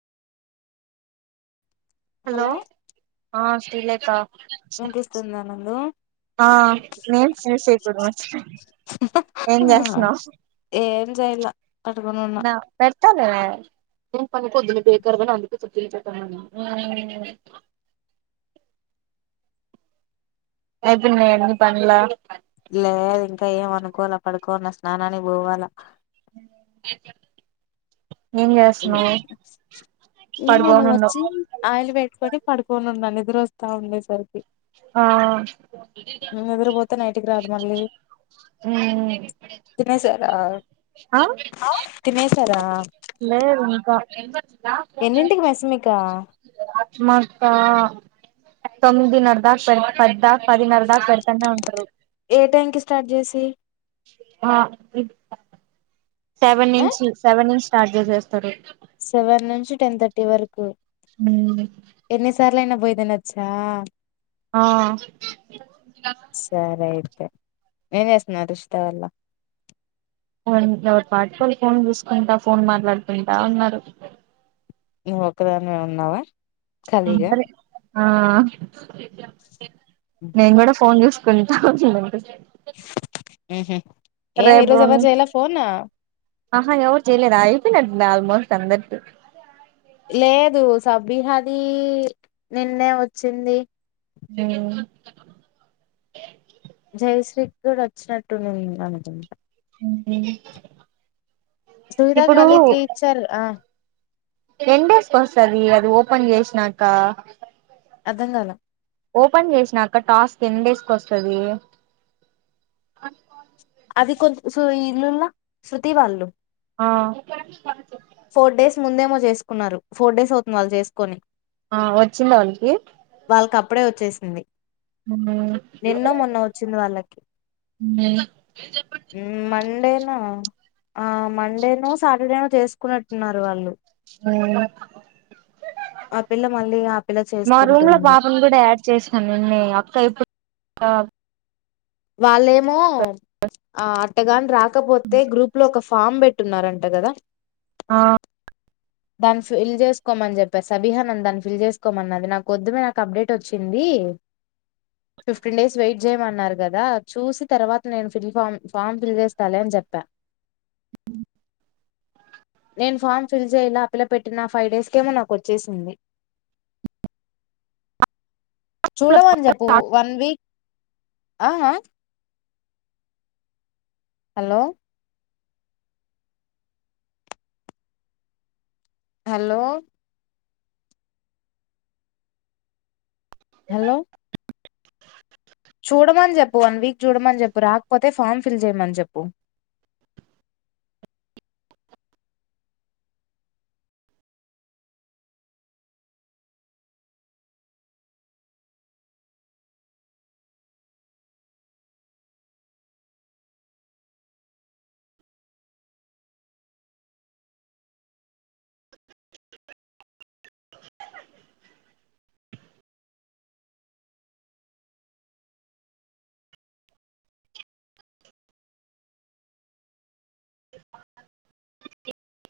hello ఆ తెలియక వినిపిస్తుందా నందు ఆ నేమ్స్ యూస్ చేయకూడదు మర్చిపోయిన ఏం చేస్తున్నావు ఏం చేయలా పడుకొని ఉన్నా పెడతాలే ఏం పని పొద్దున్న పోయి కాడ పోయిన అందుకే చూటి చుట్టమన్ను అయిపోయినయా అన్ని పనులు లేదు ఇంకా ఏం అనుకోలే పడుకోవన్న స్నానానికి పోవాల [inaudible] చేస్తున్నావ్ ఏం చేయలే పడుకోనుండవ్ వచ్చి ఆయిల్ పెట్టుకొని పడుకొని ఉన్న నిద్ర నిద్రొస్తా ఉండేసరికి ఆ హు నిద్రపోతే నైట్కి రాదు మళ్ళీ తినేసారా ఆ తినేసారా లేదు ఇంకా ఎన్నింటికి మెస్ మీకా ఆత్మాతా ఎ తొమి దినర్ దా పె పద్దా పదిన్నర దాకా పెడతనే ఉంటారు ఏ టైం కి స్టార్ట్ చేసి ఆ సెవెన్ ఆ ఇంచి సెవెన్ ఇంచ స్టార్జస్ చేస్తారు సెవెన్ నుంచి టెన్ థర్టీ వరకు మ్ లానా పోయిదనాచ్చా ఆ నేనే వస్తున్నా రుషతవలా వా ఎవరి పాటు వాళ్ళు ఫోన్ చూసుకుంటా ఫోన్ మాట్లాడుకుంటా ఉన్నారు నువ్వ ఒక్కదానివే ఉన్నావా ఆ ఖాళీగా సరిే ఆ నేను కూడా ఫోన్ చూసు కొంచెం వచ్చ ఉహు ఏం రే ఈరోజు ఎవరు బ్రోని చేయలే ఫోన్ ఆహా చేయలేదా అయ్యి ఆల్మోస్ట్ అందరి లేదు సబిహది నిన్నే వచ్చింది మ్ జయశ్రీకి కూడా వచ్చినట్టు మనకు మ్ సుహతగ మళ్లీ త్రి ఇచ్చారు ఆ ఎన్ డేస్కి వస్తుంది అది ఓపెన్ చేసినాక అర్థం కాల ఓపెన్ చేసినాక టాస్క్ ఎన్ డేస్ కి వస్తది అది కొంచ ఇల్లున్న శృతి వాళ్ళు ఆ ఫోర్ డేస్ ముందేమో చేసుకున్నారు ఫోర్ డేస్ అవుతుంది వాళ్ళు చేసుకొని ఆ వచ్చిందా వాళ్ళకి వాళ్ళకి అప్పుడే వచ్చేసింది హ్మ్ నిన్నో మొన్న వచ్చింది వాళ్ళకి హ్మ్ మ్మ్ మండేనా ఆ మండేనో సాటర్డేనో చేసు కున్నట్టున్నారు వాళ్ళు మ్ ఆ పిల్ల మళ్ళీ ఆ పిల్ల మా రూమ్ లో చేసుకుంటుంది పాపను కూడా యాడ్ చేసాను నేన్నే అక్క ఇప్పుడు ఆహ వాళ్ళేమో ఆ అట్టగాని రాక్ పోతే గ్రూప్ లో ఒక ఫామ్ పెట్టున్నారంట కదా ఆ దాన్ని ఫిల్ చేసుకోమని చెప్పా సబీహా నని దాన్ని ఫిల్ చేసుకోమన్నది నాకు కొద్దుమే నాకు అప్డేట్ వచ్చింది ఫిఫ్టీన్ డేస్ వెయిట్ చేయమన్నారు కదా చూసి తర్వాత నేను ఫిల్ ఫామ్ ఫామ్ ఫిల్ చేస్తాలే అని చెప్పా ఉమ్ నేను ఫామ్ ఫిల్ చేయ్యలా ఆ పిల్ల పెట్టిన ఫైవ్ డేస్కేమో నాకు వచ్చేసింది చూడమని చెప్పు వన్ వీక్ ఆ ఆ హలో హలో హలో చూడమని చెప్పు వన్ వీక్ చూడమని చెప్పు రాకపోతే ఫామ్ ఫిల్ చేయమని చెప్పు